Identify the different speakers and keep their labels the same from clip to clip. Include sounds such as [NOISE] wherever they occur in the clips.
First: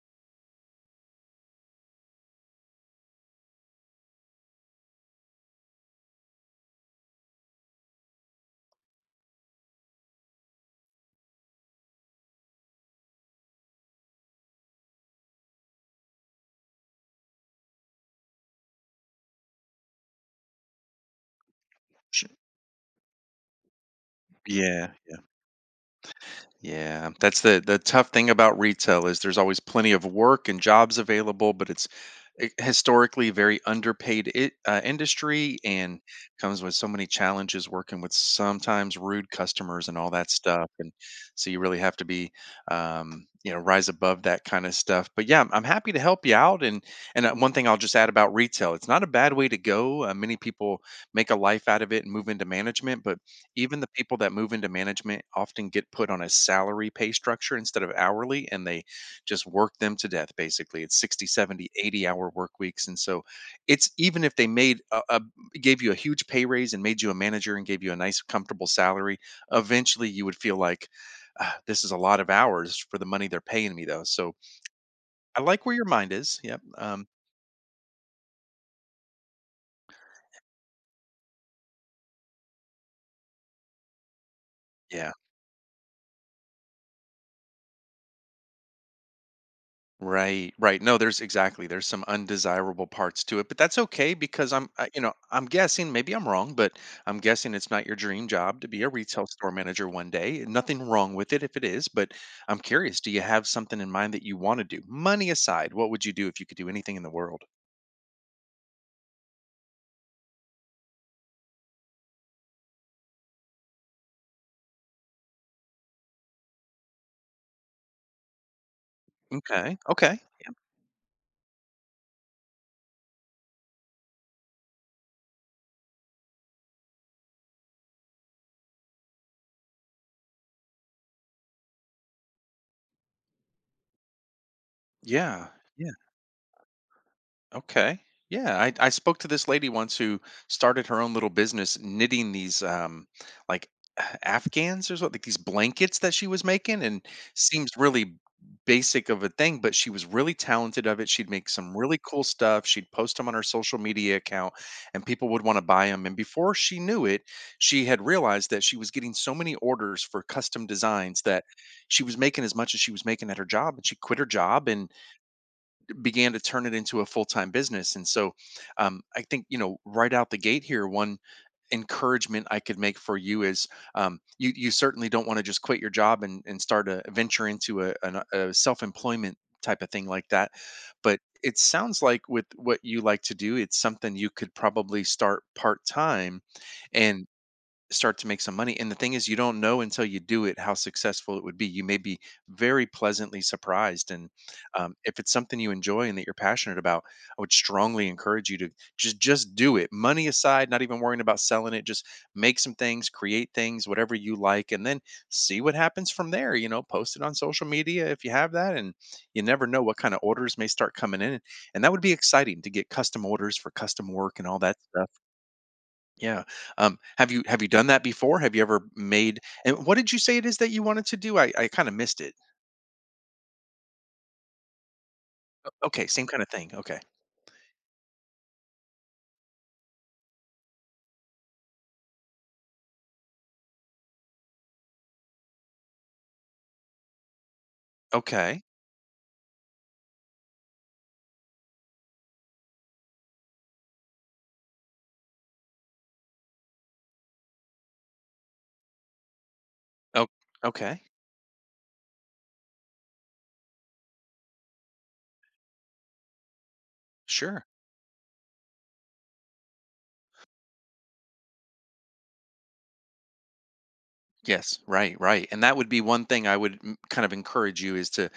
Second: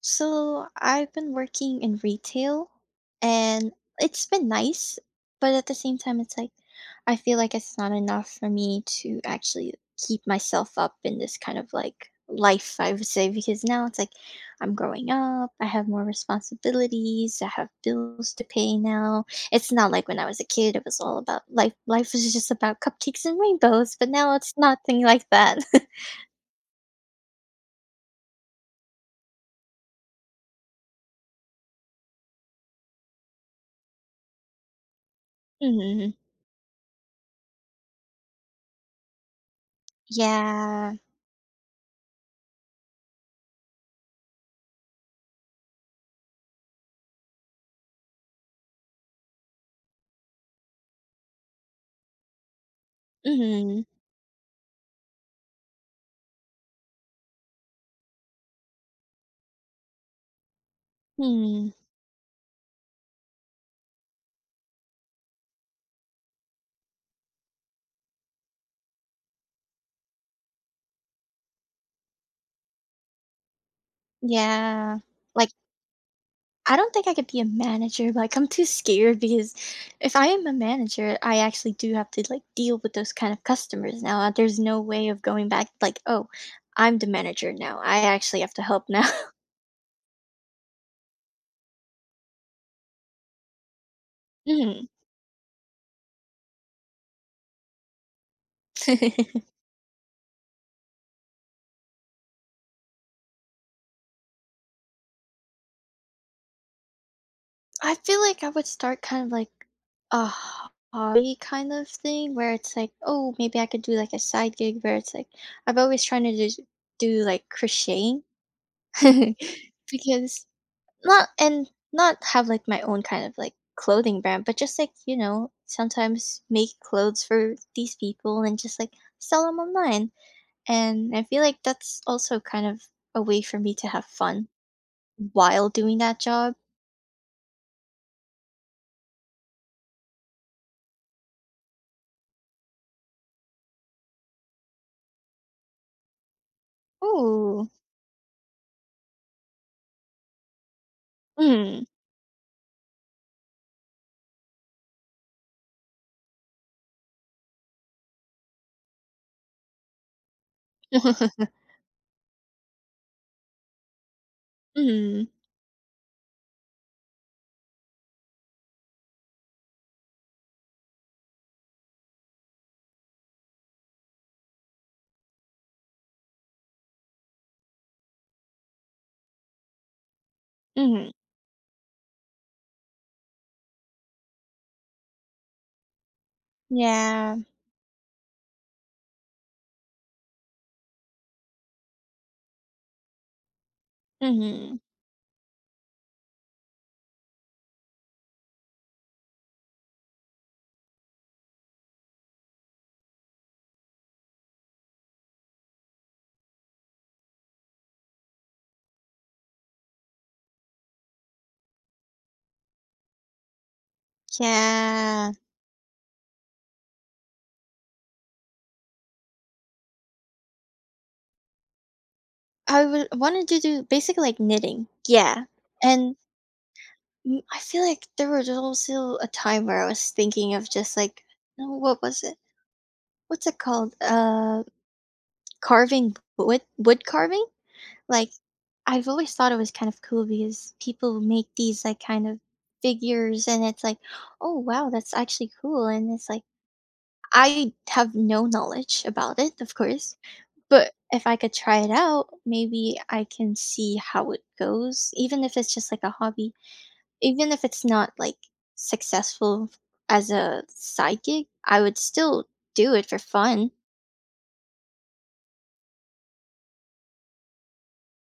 Speaker 1: So I've been working in retail and it's been nice, but at the same time, it's like I feel like it's not enough for me to actually keep myself up in this kind of like life, I would say, because now it's like I'm growing up, I have more responsibilities, I have bills to pay now. It's not like when I was a kid, it was all about life, life
Speaker 2: Sh-
Speaker 1: was just about cupcakes and rainbows, but now it's
Speaker 2: Yeah,
Speaker 1: nothing
Speaker 2: yeah,
Speaker 1: like that.
Speaker 2: yeah. That's the tough thing about retail is there's always plenty of work and jobs available, but it's a historically very underpaid industry
Speaker 1: [LAUGHS]
Speaker 2: and
Speaker 1: Hmm.
Speaker 2: comes with so many challenges working with sometimes rude customers and all that stuff. And
Speaker 1: Yeah.
Speaker 2: so you really have to be, you know, rise above that kind of stuff. But yeah, I'm happy to help you out. And One thing I'll just add about retail, it's not a bad way to go. Many people make a life out of it and move into management, but even
Speaker 1: Hmm.
Speaker 2: the people that move into management often get put on a salary pay structure instead of hourly, and they just work them to death, basically. It's 60,
Speaker 1: Hmm.
Speaker 2: 70, 80 hour work weeks. And so it's even if they made a gave you a huge pay raise and made you a manager and gave you a nice, comfortable salary, eventually you would feel like, "Ah, this is a lot of hours for the money they're paying me, though." So
Speaker 1: Yeah.
Speaker 2: I
Speaker 1: Like,
Speaker 2: like where your mind is. Yep.
Speaker 1: I don't think I could be a manager, like, I'm too scared because if I am a manager, I actually do have to, like, deal with those kind of customers now, there's no way
Speaker 2: Yeah.
Speaker 1: of going back, like, "Oh, I'm the manager now, I actually have to help now." [LAUGHS]
Speaker 2: Right, right. No, there's exactly. There's some undesirable parts to it, but that's okay because
Speaker 1: Mhm.
Speaker 2: you know, I'm guessing, maybe I'm wrong, but I'm guessing it's not your dream job to be a retail
Speaker 1: [LAUGHS]
Speaker 2: store manager one day. Nothing wrong with it if it is, but I'm curious, do you have something in mind that you want to do? Money aside, what would you do if you could do anything in the world?
Speaker 1: I feel like I would start kind of like a hobby kind of thing where it's like, "Oh, maybe I could do, like, a side gig," where it's like I've always trying to do, like, crocheting. [LAUGHS]
Speaker 2: Okay. Okay.
Speaker 1: Because not and not have like my own kind of like clothing brand, but just like sometimes make clothes for these people and just like sell them online. And I feel like that's also kind of a way for me to have fun
Speaker 2: Yeah.
Speaker 1: while doing that job.
Speaker 2: Okay. Yeah, I spoke to this lady once who started her own little business knitting these like [SIGHS] Afghans or something, like these blankets that she was making and
Speaker 1: Ooh.
Speaker 2: seems really basic of a thing, but she was really talented of it. She'd make some
Speaker 1: Mm.
Speaker 2: really cool stuff. She'd post them on her social media account and people would want to buy them. And before she knew it, she had realized that she was getting so many orders for custom designs that
Speaker 1: [LAUGHS]
Speaker 2: she was making as much as she was making at her job, and she quit her job and
Speaker 1: Mm.
Speaker 2: began to turn it into a full-time business. And so I think, you know, right out the gate here, one encouragement I could make for you is, you you certainly don't want to just quit your job and start a venture into a self-employment type of thing like that,
Speaker 1: Mm.
Speaker 2: but it sounds like with what you like to do, it's something you could probably start part-time,
Speaker 1: Yeah.
Speaker 2: start to make some money. And the thing is, you don't know until you do it how successful it would be. You may be very pleasantly surprised. And
Speaker 1: Mm.
Speaker 2: if it's something you enjoy and that you're passionate about, I would strongly encourage you to just do it. Money aside, not even worrying about selling it. Just make some things, create things, whatever you like, and then see what happens from there. You know, post it on social media if you have that, and you never know what kind of orders may start coming in. And that would be exciting to get custom orders for custom work and all that stuff.
Speaker 1: Yeah.
Speaker 2: Yeah. Have you done that before? Have you ever made, and what did you say it is that you wanted to do? I kind of missed it.
Speaker 1: I would wanted to do basically like knitting. Yeah.
Speaker 2: Okay,
Speaker 1: And
Speaker 2: same kind of thing. Okay.
Speaker 1: I feel like there was also a time where I was thinking of just like no, what was it? What's it called? Carving wood carving. Like
Speaker 2: Okay.
Speaker 1: I've always thought it was kind of cool because people make these like kind of figures, and it's like, oh wow, that's actually cool. And it's like I have no knowledge about it, of course,
Speaker 2: Oh,
Speaker 1: but
Speaker 2: okay.
Speaker 1: if I could try it out, maybe I can see how it goes, even if it's just like a hobby. Even if
Speaker 2: Sure.
Speaker 1: it's not like successful as a side gig, I would still do it for fun.
Speaker 2: Yes. Right. Right. And that would be one thing I would kind of encourage you is to,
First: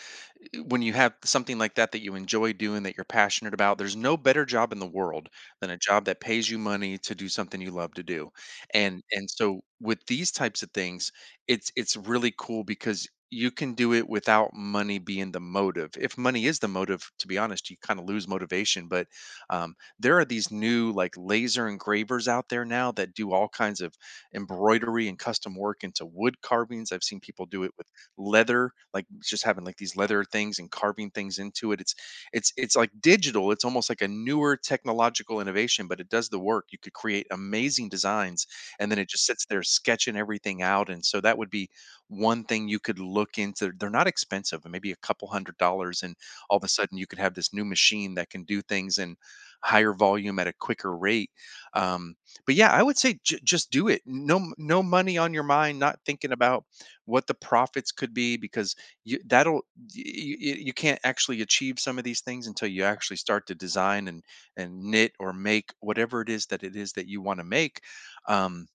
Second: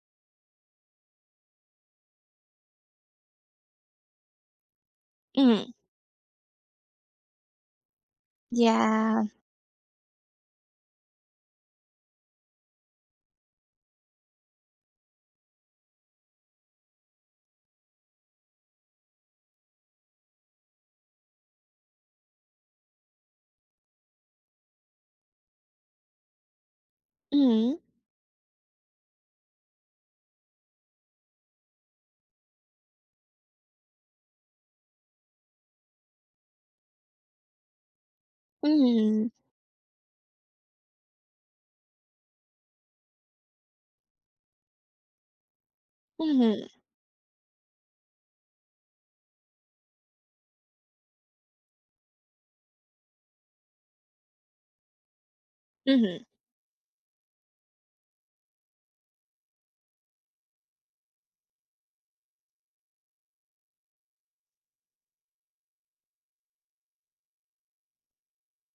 Speaker 2: when you have something like that that you enjoy doing, that you're passionate about, there's no better job in the world
Speaker 1: Mm,
Speaker 2: than a job that pays you money to do something you love to do. And
Speaker 1: yeah.
Speaker 2: and so with these types of things, it's really cool because you can do it without money being the motive. If money is the motive, to be honest, you kind of lose motivation. But there are these new like laser engravers out there now that do all kinds of embroidery and custom work into wood carvings. I've seen people do it
Speaker 1: Mm.
Speaker 2: with leather, like just having like these leather things and carving things into it. It's like digital. It's almost like a newer technological innovation, but it does the work. You could create amazing designs, and then it just
Speaker 1: Mhm.
Speaker 2: sits there sketching everything out. And so that would be one thing you could look into. They're not expensive, maybe a couple $100, and all of
Speaker 1: Mhm.
Speaker 2: a sudden you could have this new machine that can do things in higher volume at a quicker rate. Um, but yeah, I would say just do it. No, no money on your mind, not
Speaker 1: Mhm.
Speaker 2: thinking about what the profits could be because you that'll you, you, you can't actually achieve some of these things until you actually start to design and knit or make whatever it is that you want to make. Um,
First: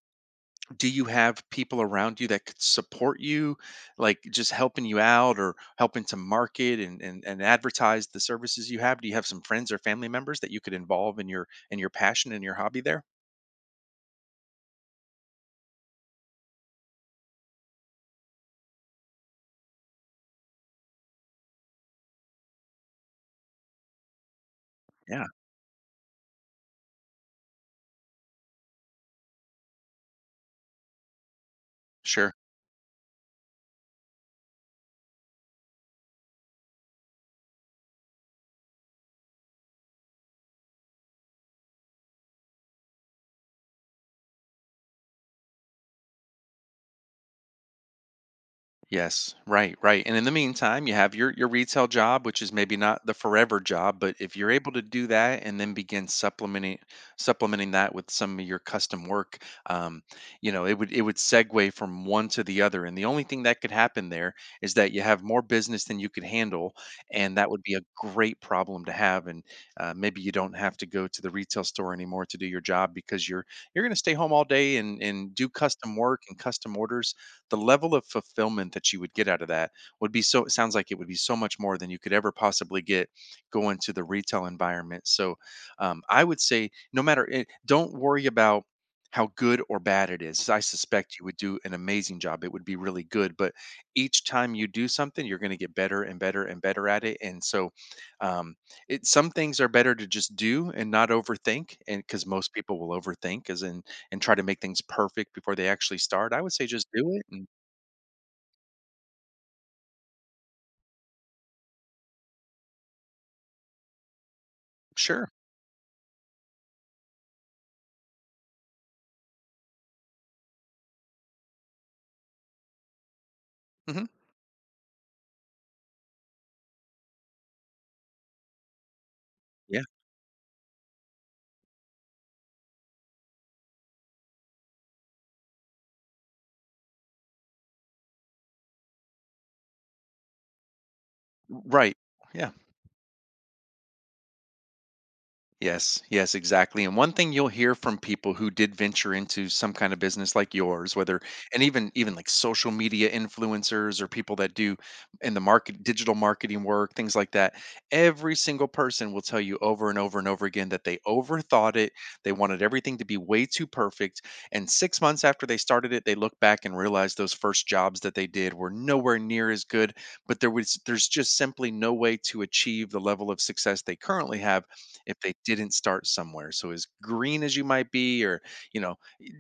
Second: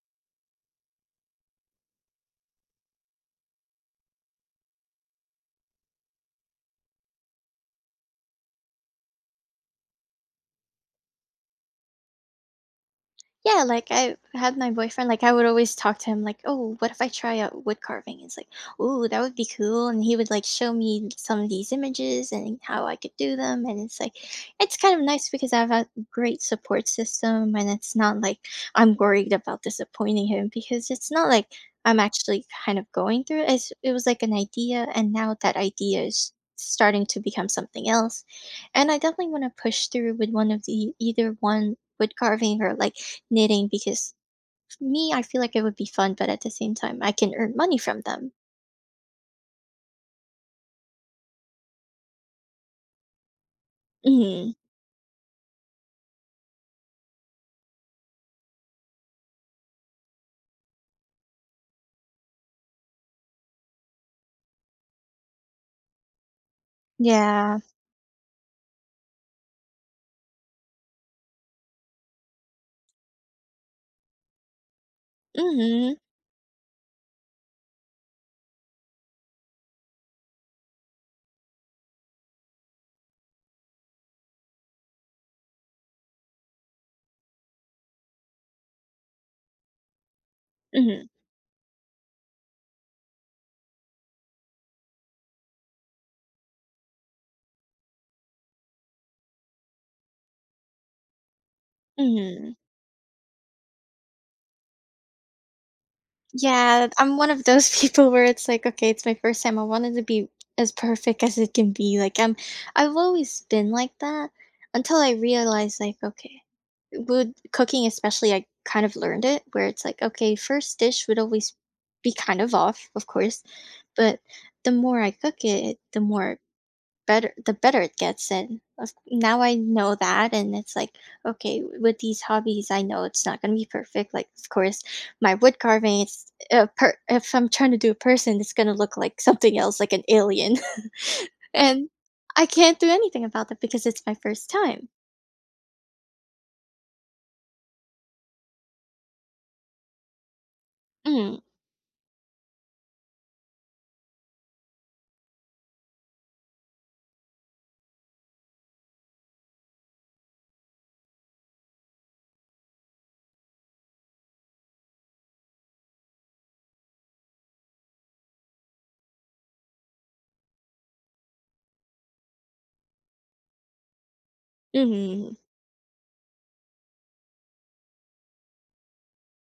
Speaker 2: do you have people around you that could support you, like just helping you out or helping to market and, advertise the services you have? Do you have some friends or family members that you could involve in your, in your passion and your hobby there?
Speaker 1: Yeah, like, I had my boyfriend, like, I would always talk to him, like, "Oh, what if I try out wood carving?" It's like, "Ooh, that would be cool," and he would, like, show me some of these images and how I could do them, and it's like it's kind of
Speaker 2: Yeah.
Speaker 1: nice because I have a great support system, and it's not like I'm worried about disappointing him because it's not like I'm
Speaker 2: Sure.
Speaker 1: actually kind of going through it. It was like an idea, and now that idea is starting to become something else, and I definitely wanna push through with one of the either one wood carving or, like, knitting because for me, I feel like it would be fun, but at the same time, I can earn money from them.
Speaker 2: Yes, right, right. And in the meantime, you have your retail job, which is maybe not the forever job, but if you're
Speaker 1: Mhm.
Speaker 2: able to do that and then begin supplementing that with some of your custom work, um, you know, it would, it would segue from one to the other. And the only thing that could happen there is that you have more business than you could handle, and that
Speaker 1: Yeah.
Speaker 2: would be a great problem to have. And maybe you don't have to go to the retail store anymore to do your job because you're going to stay home all day and do custom
Speaker 1: Mhm.
Speaker 2: work and custom orders. The level of fulfillment that you would get out of that would be, so it sounds like, it would be so much more than you could ever possibly get going to the retail environment. So I would say, no matter don't worry about how good or bad it is. I
Speaker 1: Mhm.
Speaker 2: suspect you would do an amazing job. It would be really good, but each time you do something you're going to get better and better and better at it. And so, um, it some things are better to just do and not overthink, and because most
Speaker 1: Mhm.
Speaker 2: people will overthink, as in, and try to make things perfect before they actually start, I would say just
Speaker 1: Yeah,
Speaker 2: do
Speaker 1: I'm
Speaker 2: it
Speaker 1: one of
Speaker 2: and
Speaker 1: those [LAUGHS] people where it's like, okay, it's my first time. I wanted to be as perfect as it can be. I've always been like that until I
Speaker 2: sure.
Speaker 1: realized like, okay, would cooking especially I kind of learned it where it's like, okay, first dish would always be kind of off, of course,
Speaker 2: Mhm.
Speaker 1: but the more I cook it, the more better the better it gets now I
Speaker 2: Yeah.
Speaker 1: know that. And it's like okay with these hobbies I know it's not going to be perfect, like of course my wood carving if I'm trying to do a person it's going to look like something else, like an alien. [LAUGHS] And
Speaker 2: Right.
Speaker 1: I
Speaker 2: Yeah.
Speaker 1: can't do anything about that because it's my first time.
Speaker 2: Yes, yes, exactly. And one thing you'll hear from people who did venture into some kind of business like yours, whether
Speaker 1: Mm.
Speaker 2: and even like social media influencers or people that do in the market digital marketing work, things like that. Every single person will tell you over and over and over again that they overthought it. They wanted everything to be way too perfect. And 6 months after they started it, they look back and realize those first jobs that they did were nowhere near as good, but there's just simply no way to achieve the level of success they currently have if
Speaker 1: Mm-hmm.
Speaker 2: they didn't start somewhere. So as green as you might be, or you know,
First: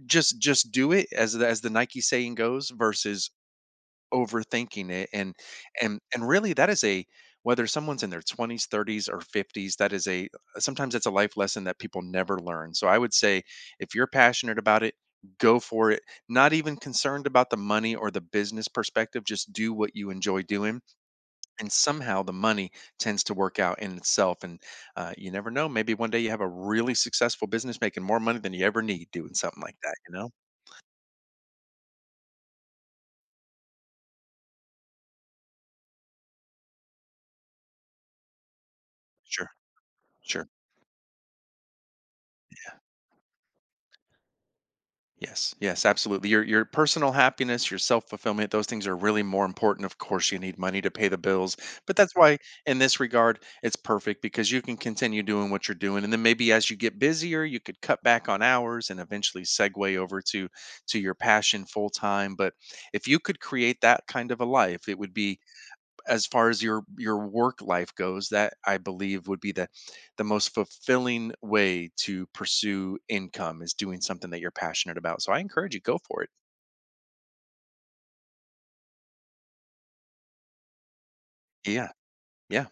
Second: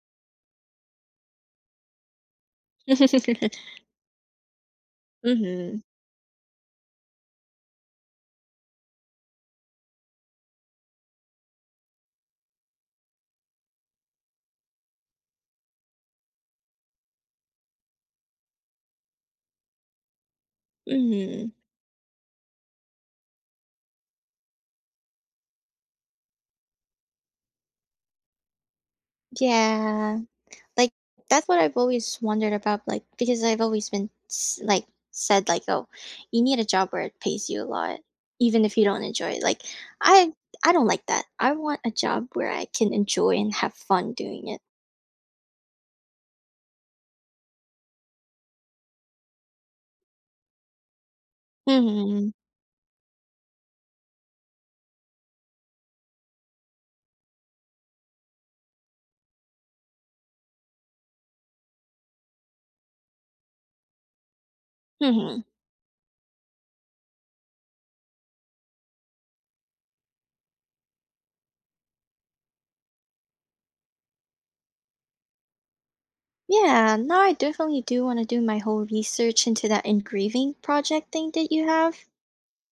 Speaker 2: just do it, as the Nike saying goes, versus
Speaker 1: [LAUGHS]
Speaker 2: overthinking it. And
Speaker 1: Mm-hmm.
Speaker 2: and and really, that is a, whether someone's in their 20s, 30s, or 50s, that is a, sometimes that's a life lesson that people never learn. So I would say, if you're passionate about it, go for it. Not even concerned about the money or the business perspective, just do what you enjoy doing,
Speaker 1: Mm-hmm.
Speaker 2: and somehow the money tends to work out in itself. And you never know, maybe one day you have a really successful business making more money than you ever need doing something like that, you
Speaker 1: Yeah.
Speaker 2: know.
Speaker 1: Like that's what I've always wondered about, like because I've always been s- like said like oh, you need a job where it pays you a lot even if you don't enjoy it.
Speaker 2: Sure.
Speaker 1: Like I
Speaker 2: Sure.
Speaker 1: I don't like that. I want a job where I can enjoy and have fun doing it.
Speaker 2: Yes, yes, absolutely. Your personal happiness, your self-fulfillment, those things are really more important. Of course, you need money to pay the bills, but that's
Speaker 1: Hmm.
Speaker 2: why in this regard it's perfect, because you can continue doing what you're doing and then maybe as you get busier, you could cut back on hours and eventually segue over to your passion full time. But if you could create that kind of a life, it would be,
Speaker 1: Hmm.
Speaker 2: as far as your work life goes, that I believe would be the most fulfilling way to pursue income, is doing something that you're passionate about. So I encourage you, go for it.
Speaker 1: Yeah, no, I definitely do want to do my whole research into that engraving project thing that you
Speaker 2: Yeah.
Speaker 1: have.
Speaker 2: Yeah.